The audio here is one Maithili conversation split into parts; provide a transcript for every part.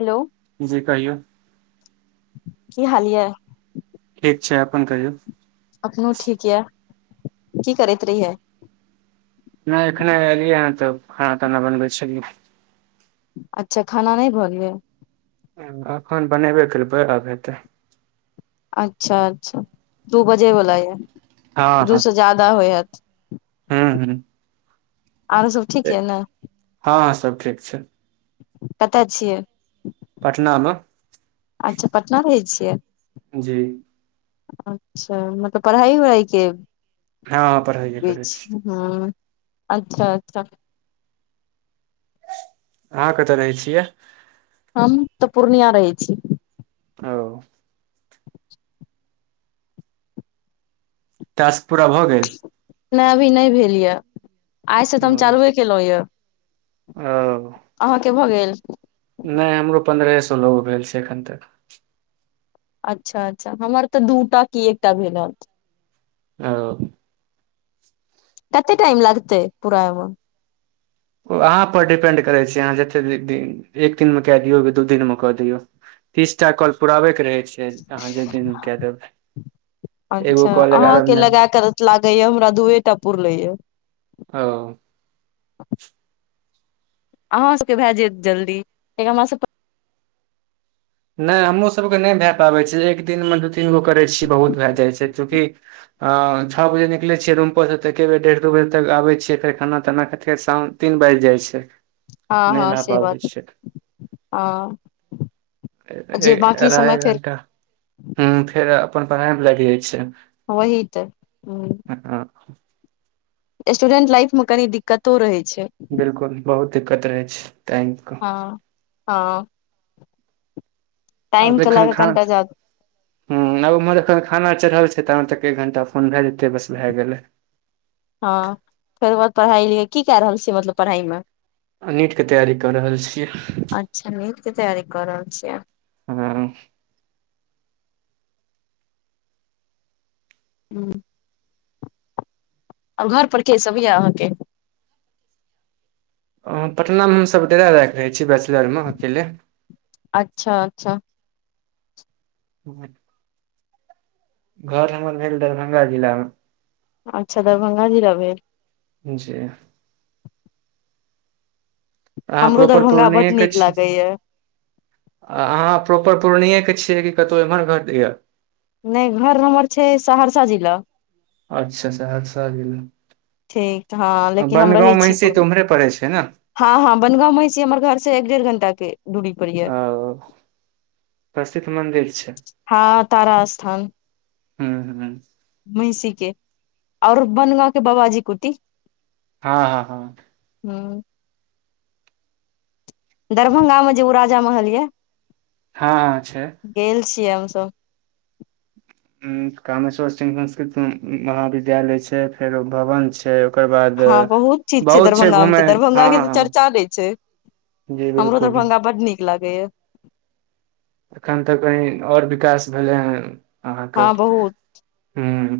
हेलो जी कहियौ की हाल यऽ ठीक छै अपन कहियौ अपनो ठीक यऽ की करैत रहियै नय एखन एलियै हन तऽ खाना ताना बनबै छलियै अच्छा खाना नै बनलै नय एखन बनेबे करबै आब हेतै अच्छा अच्छा दू बजेवला यऽ हँ दू से जादा होय हायत हँ हू आरो सब ठीक यऽ ने हँ हँ सब ठीक छै कतय छियै पटना मे अच्छा पटना रहै छियै जी अच्छा मतलब पढ़ाइ वढ़ाइ के हँ पढ़ाइए करय छी हँ अच्छा अच्छा अहाँ कतऽ रहै छियै हम तऽ पूर्णिया रहै छी ओ टास्क पूरा भऽ गेल नहि अभी नहि भेल यए आइसँ तऽ हम चालूए केलहुंयै ओ अहाँके भऽ गेल नहि हमरो पन्द्रहे सोलह गो भेल छै एखन तक अच्छा अच्छा हमर तऽ दूटा की एकटा भेल हैत ओ कते टाइम लागतै पूरा होयमे ओ अहाँपर डिपेंड करै छै अहाँ जते दिन एक दिन में कए दियौ की दू दिन मे कऽ दियौ तीसटा कॉल पुराबे के रहै छै से अहाँ जते दिन कए देबै एगो कॉल एगारह मिनट लागैये हमरा दुए टा पुरलैए ओ अहाँ सबके भए जायत जल्दी कियाकि हमर सभके नहि हमरो सभके नहि भए पाबै छै एक दिनमे दू तीन गो करै छीयै बहुत भए जाए छै चूँकि छह बजे निकलै छियै रूम परसँ तऽ एके बेर डेढ़ दू बजे तक आबै छियै फेर खाना ताना खाइत खाइत फेर शाम तीन बाइज जाइ छै हँ नहि हँ भए से पाबै बात छै हँ ए-ए जे बाकी समय अढ़ाय फेर घंटा हुं फेर अपन पढ़ाय मे लाग जाय छै। वही तऽ हुं। हां। स्टूडेंट लाइफ मे कनी दिक्कतो रहै छै। बिल्कुल बहुत दिक्कत रहै छै टाइम के। हां, हां। आब के लऽ एखन कऽ खा कनिटा जाद हुं आब उम्हर एखन खाना चढ़ल छै, तहन तक एक घंटा फोन भाए जेतै, बस भाए गेलै। हां फेर ओय के बाद पढ़ाई लिख की काए रहल छीयै मतलब पढ़ाई मे। आ नीट के तैयारी कऽ रहल छियै। अच्छा नीट के तैयारी क रहल छियै। हां। हुं। आब घर पर के सब यऽ अहाँके। अ पटना मे हम सब डेरा ला के रहै छी बैचलर मे अकेले। अच्छा-अच्छा। घर हमर भेल दरभंगा जिला मे। अच्छा दरभंगा जिला भेल। जी। अहाँ हमरो प्रोपर दरभंगा बड पूर्णिये के नीक छी। लागैया आ अहाँ प्रॉपर पूर्णिये के छियै कि कतौ इम्हर घर या। नै घर हमर छै सहरसा जिला। अच्छा सहरसा जिला। ठीक हँ अ लेकिन बनगाँव, महिषी तऽ उम्हरे पड़े छै नै। हां-हां बनगाँव, मैहषी हमर घर से एक डेढ़ घंटा के दूरी। पर ये औ प्रसिद्ध मन्दिर छै। हां तारा स्थान। हूँ हूँ मैहिषी के और बनगाँव के बबाजी कुटी। हां-हां-हां। हुं। दरभंगा मे जे उ राजा महल यऽ। हां छै। गेल छियै हम सब। उम्म कामेश्वर सिंह संस्कृत महाविद्यालय छै, फेरो भवन छै। ओकर बाद हां बहुत चीज छै, बहुत दरभंगा घूमे मे तऽ दरभंगा हँ के तऽ हँ चर्चा नै छै। जी हमरो बिलकुल दरभंगा बड नीक लागैया। एखन ते कहीं और विकास भेलै हन अहाँ के हँ बहुत हुं।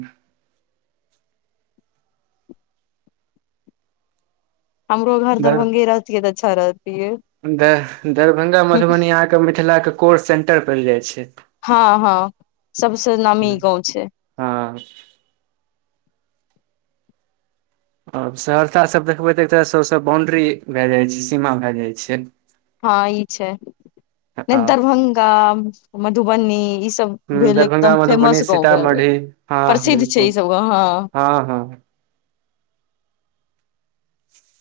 हमरो घर दर दरभंगे रहतिये तऽ अच्छा रहतिये। द दरभंगा, मधुबनी अहाँ के मिथला के कोर सेंटर पैड़ जाय छै। हां-हां सबसे नामी गाँव छै। हां। अब सहरसा सब देखबै तऽ एक तरह से उ सब बाउंड्री भाए जाय छै, सीमा भाए जाय छै। हां ई छै नै हँ दरभंगा, मधुबनी ई सब भेल दरभंगा एकदम मधुबनी फेमस गाँव भेलै, सीतामढ़ी प्रसिद्ध छै ई सब गांव हां। हां-हां।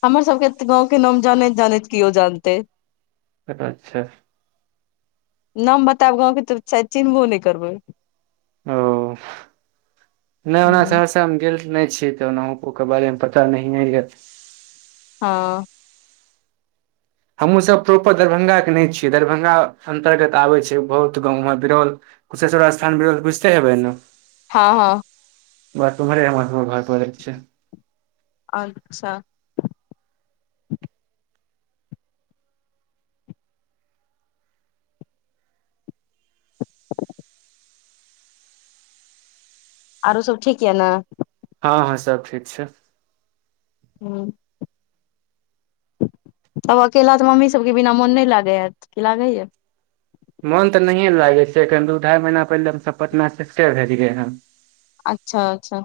हमर सबके गाँंव के नाम जानैत- जानैत केओ जानते। एतऽ छैत। नाम बताब गाँंवके तऽ शायद चिन्हबो नै करबै। ओफ नै ओना [inaudible] हूँ तऽ हम गेल नै छी, तऽ ओना ककरो बारे में पता नहियऽ। हँ। हमूँ सब प्रॉपर दरभंगा के नै छियै, दरभंगा अंतर्गत आबे छै बहुत गाँव ओमहर बिरौल। कुशेश्वर स्थान बिरोल बुझते हेबै ने। हँ- हँ। बट ओम्हरे हमर घर पड़ै छै। अच्छा। आरो सब ठीक यऽ ने। हँ- हँ सब ठीक छै। हूं। तब अकेला तऽ मम्मी सबके बिना मोन नहि लागैत हैं, लागैया? मोन तऽ नहिए लागै छै, एखन दू ढाई महीना पहिले हमसब पटना शिफ्टे भेलयै हेँ। अच्छा -अच्छा।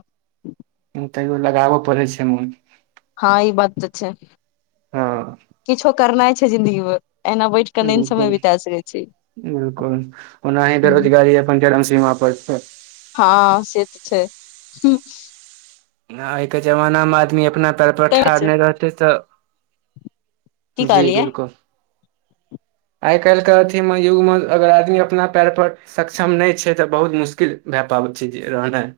तैयो लगाबऽ पड़े छै मोन। हँ ई बात तऽ छै, हँ किछो करनाइ छै जिन्दगी में, एना बैठ केना समय बिता सकै छै। बिल्कुल, ओना ही हूँ बेरोजगारी अपन चरम सीमा पर छै। हँ से तऽ छै। नै आइके जमाना मे आदमी अपना पैर पर ठाढ़ नै रहतै तऽ, की जी कहलियै बिल्कुल। आइ काल्हि के अथी मे युग मे, अगर आदमी अपना पैर पर सक्षम नहि छै, तऽ बहुत मुश्किल भए पाबै छै रहनाइ।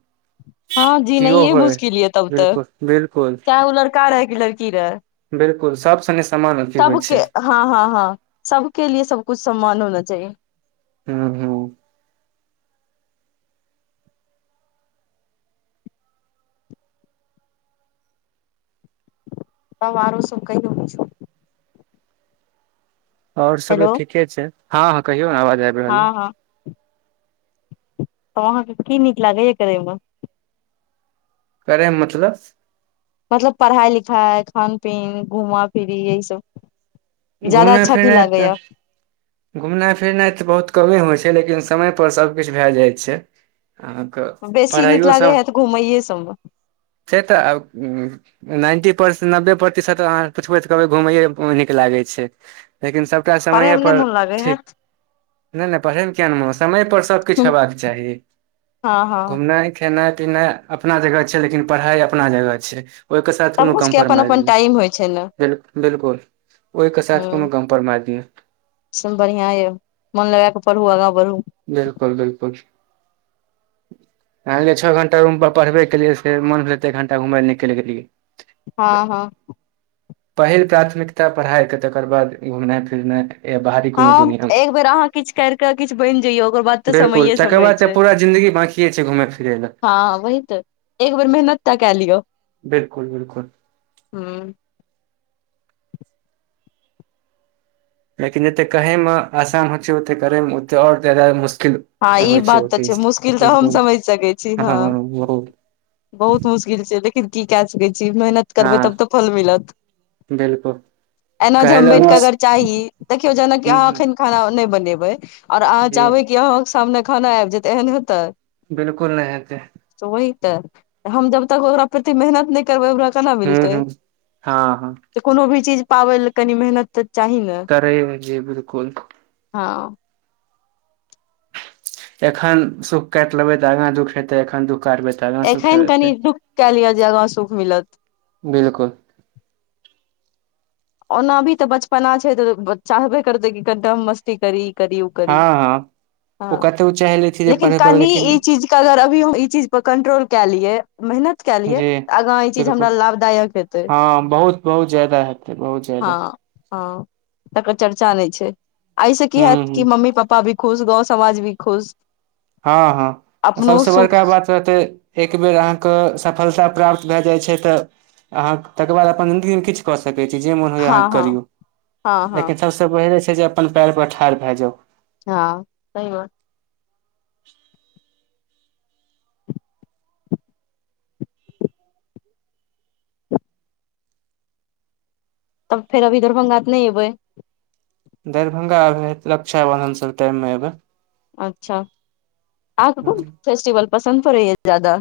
हँ किओ जीनैयऽ होय मुश्किल यऽ तब तऽ, बिलकुल बिलकुल चाहे ओ लड़का रहै कि लड़की रहै। बिल्कुल सब सने सामान अथी होइ। के छै हँ- हँ -हँ सब के लि सबकुछ समान होना चाहिये। हू -हूं। तब आरो सब कहियौ। और सब त हेलो ठीके छै, हँ- हॅं कहियो ने आवाज आयब हँ- हँ। तब अहाँके की नीक लागैयऽ करै में। करे मतलब मतलब पढ़ाइ- लिखाइ, खान -पीन, घुमा- फिरी यही सब। ज्यादा घुमनाइ अच्छा कि फिरनाइ लागैया। तऽ घुमनाइ -फिरनाइ तऽ बहुत कमे होइ छै। लेकिन समय पर सभकिछु भए जाइत छै, हां। बेसी नीक लागे हैत घुमैये सब में। से तऽ आब नाइन्टी परसेट- नब्बे प्रतिशत अहाँ पुछबै तऽ कहबै घुमैए नीक लागै छै, लेकिन सभ टा पढ़े समाये मे नहि पर मोन लागे है ठीक, नै- नै पढ़ैमे किए नै मो- समयपर सभकिछ हयबाक चाही। हँ- हँ। घुमनाइ खेनाइ- पिनाइ अपना जगह छै, लेकिन पढ़ाइ अपना जगह छै। ओहिके साथ सब कोनो कुछ के अपन कम्परमाइज अपन नहि। टाइम होइ छै ने बिल बिलकुल ओहिके साथ कोनो कम्प्रोमाइज़ नै। बढ़ियां ये, मोन लगा के पढ़ू, आगा बढ़ू। बिलकुल बिलकुल। एलियै छओ घंटा रूमपर पढ़बे केलियै, फेर मन भेलै तऽ एक घण्टा घुमय लए निकलि गेलियै। तऽ हँ हँ। पहिल प्राथमिकता पढ़ाइके तकर बाद घुमनाइ फिरनाइ। या बाहरी कोनो हं दुनियामे एक बेर अहाँ किछ कर किछ बनि जइयौ ओकर बाद तऽ बिल्कुल समैये तकर समय बाद तऽ छै, पूरा जिन्दगी बाकिए छै घुमय फिरै लए हँ वही तऽ। एक बेर मेहनत टा कय लियौ। बिल्कुल बिलकुल। हँ। लेकिन जते कहै मे आसान होइ छै ओते करै मे ओते आओर जादा मुश्किल हँ ई होइ बात ओ तऽ छै चीज मुश्किल तऽ हम बिल्कुल समैझ सकै छी, हँ बहुत मुश्किल श्किल छै लेकिन की कै सकै छी, मेहनत हँ करबै तब तऽ फल मिलत। बिल्कुल एना जे कहै हम लए बैठके अगर हुँ चाही, देखियौ जेना अहाँ हुँ अखैन खाना नहि बनेबै आओर अहाँ जी चाहबै कि अहाँ सामने खाना आबि जेयतै, एहन हेतै। बिलकुल नहि हेतै। त वही तऽ, हम जब तक ओकरा फेर मेहनत नहि करबै, ओकरा केना हुँ मिलतै। हुँ हँ हँ त कोनो भी चीज पाबय ले कनी मेहनत तऽ चाही ने। करै मे जे बिलकुल हँ। एखन सुख काटि लेबै तऽ आगा दुख हेतै एखन दुःख काटबे त एखन कनि दुःख कए लिअ जे आगा सुख मिलत। बिलकुल। ओना अभी तऽ बचपना छै तऽ चाहबे करतै कि कनिटा हम मस्ती करी। करी ओ करी, हँ हँ हँ ओ कतौ चाहि लै छै जे लेकिन पढ़ै पढ़ै कमी लेकिन ई चीज अगर अभी हम ई चीज पर कंट्रोल कए लियै, मेहनत कऽ लियै जी त आगाँ ई चीज बिल्कुल हमरा लाभदायक हेतै। हँ बहुत बहुत जादा हेतै बहुत ज्यादा हँ हँ तकर चर्चा नहि छै, एहिसँ की हूँ हयत हूँ कि मम्मी पापा भी खुश गाँव समाज भी खुश। हँ हँ अपनो सबसं सुख बड़का बात तऽ एक बेेर अहाँके सफलता प्राप्त भए जाइ छै तऽ अहाँ तकर बाद अपन जिन्दगी मे किछु क सकै छी जे मन होइये हँ अहाँ हँ करियौ हँ हँ लेकिन सबसे पहिले छै जे कहां अपन पैर पर ठाढ़ भए जाउ। हँ सही बात। तब फेर अभी दरभंगा त नहि एबै। दरभंगा अब रक्षाबन्धन सब टाइममे एबै। अच्छा, अहांके कोन फेस्टिवल पसन्द पड़ैए ज्यादा।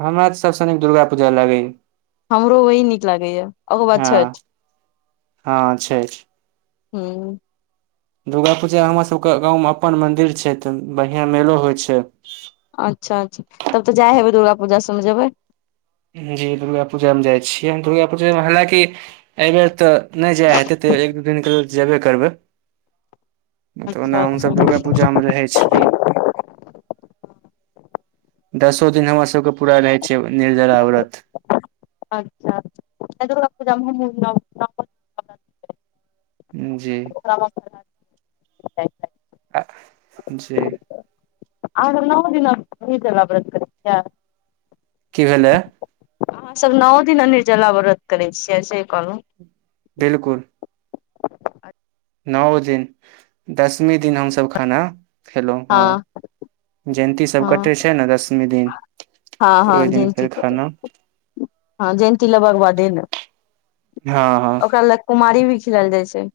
हमरा तऽ सबसे नीक दुर्गापूजा लागैये। हमरो वही नीक लागैए, ओकर बाद हँ छैठ। हँ छैठ। हुं। दुर्गा पूजा हमर सभके गाँवमे अपन मन्दिर छै तऽ बढ़िआँ मेलो होइ छै। अच्छा अच्छा, तब तऽ जाय हेबै दुर्गा पूजा सबमे जेबै। जी दुर्गा पूजामे जाइ छियै दुर्गा पूजामे हालांकि एहिबेर तऽ नहि जाय हेतै तैयो एक दू दिनके लेल जेबे करबै। तऽ अच्छा ओना अच्छा हमसभ दुर्गा पूजामे रहै छियै। दसो दिन हमरा सब के पूरा रहै छै ओनाइये र आावरत [unintelligible] अच्छा [unintelligible] जी। क [unintelligible] जी। अहां मधुबनी जिला [unintelligible] ना दिनसला बर कर की भेलै। हम सब नओ दिन निर्जला व्रत करै छियै से कहलहुँ। बिलकुल। नओ दिन, दसमी दिन हम सब खाना खैलौं हँ, जयन्ती सब हँ कटै छै ने दसमी दिन। हँ तऽ हँ ओहि दिन जयन्ती फेर खाना हँ जयन्ती लेबरबा दिन, हँ हँ ओकर बाद कुमारी भी खिलेल जाइ छै।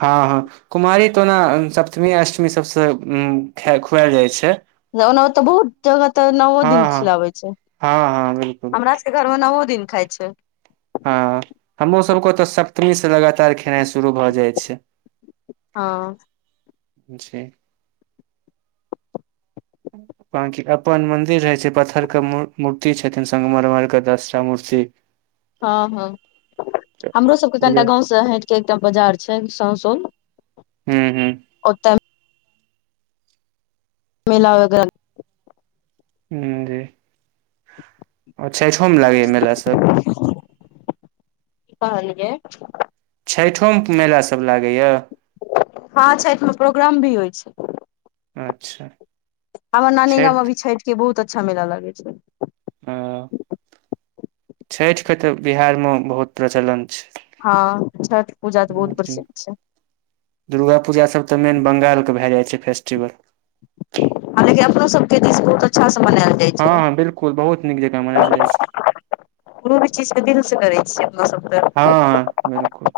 हँ हँ, कुमारी तऽ ओना सप्तमी अष्टमी सभसँ खे खुआएल जाइ छै। ओना तऽ बहुत जगह तऽ नओ हँ दिन हँ खिलाबै छै, हँ हँ बिल्कुल हमरा घरमे नओ दिन खाय छै। हँ हमरो सबके ओतऽ, सप्तमी से लगातार खेनाइ शुरू भऽ जाइत छै। हँ। जी। बाकी अपन मन्दिर रहै छै, पत्थर के मूर्ति छथिन संगमरमरके दसटा मूर्ति हँ हँ हमरो सबके कनिटा गाँवसँ हटि कऽ एकटा बाजार छै ससों हुँ हुँ ओतऽ मेल वगैरह हँ जी। आ छइठो मे लागैए मेला सब कि कहलियै छइठोमे मेला सभ लागैए? हँ छठिमे प्रोग्राम भी होइ छै। अच्छा हमर नानी गाँंव मे भी छठि के बहुत अच्छा मेला लगै छै। हं, छठिके तऽ बिहारमे बहुत प्रचलन छै। हँ छठ पूजा तऽ बहुत जी। प्रसिद्ध छै। दुर्गा पूजा सभ तऽ मेन बंगालके भए जाइ छै फेस्टिवल। हाँ लेकिन अपनो सब के दिस बहुत अच्छा से मनाएल जाइ छै। हँ बिल्कुल बहुत नीक जेका मनायल जाइ छै। कोनो भी चीजके दिलसँ करै छियै अपना सभ तऽ। हँ बिलकुल।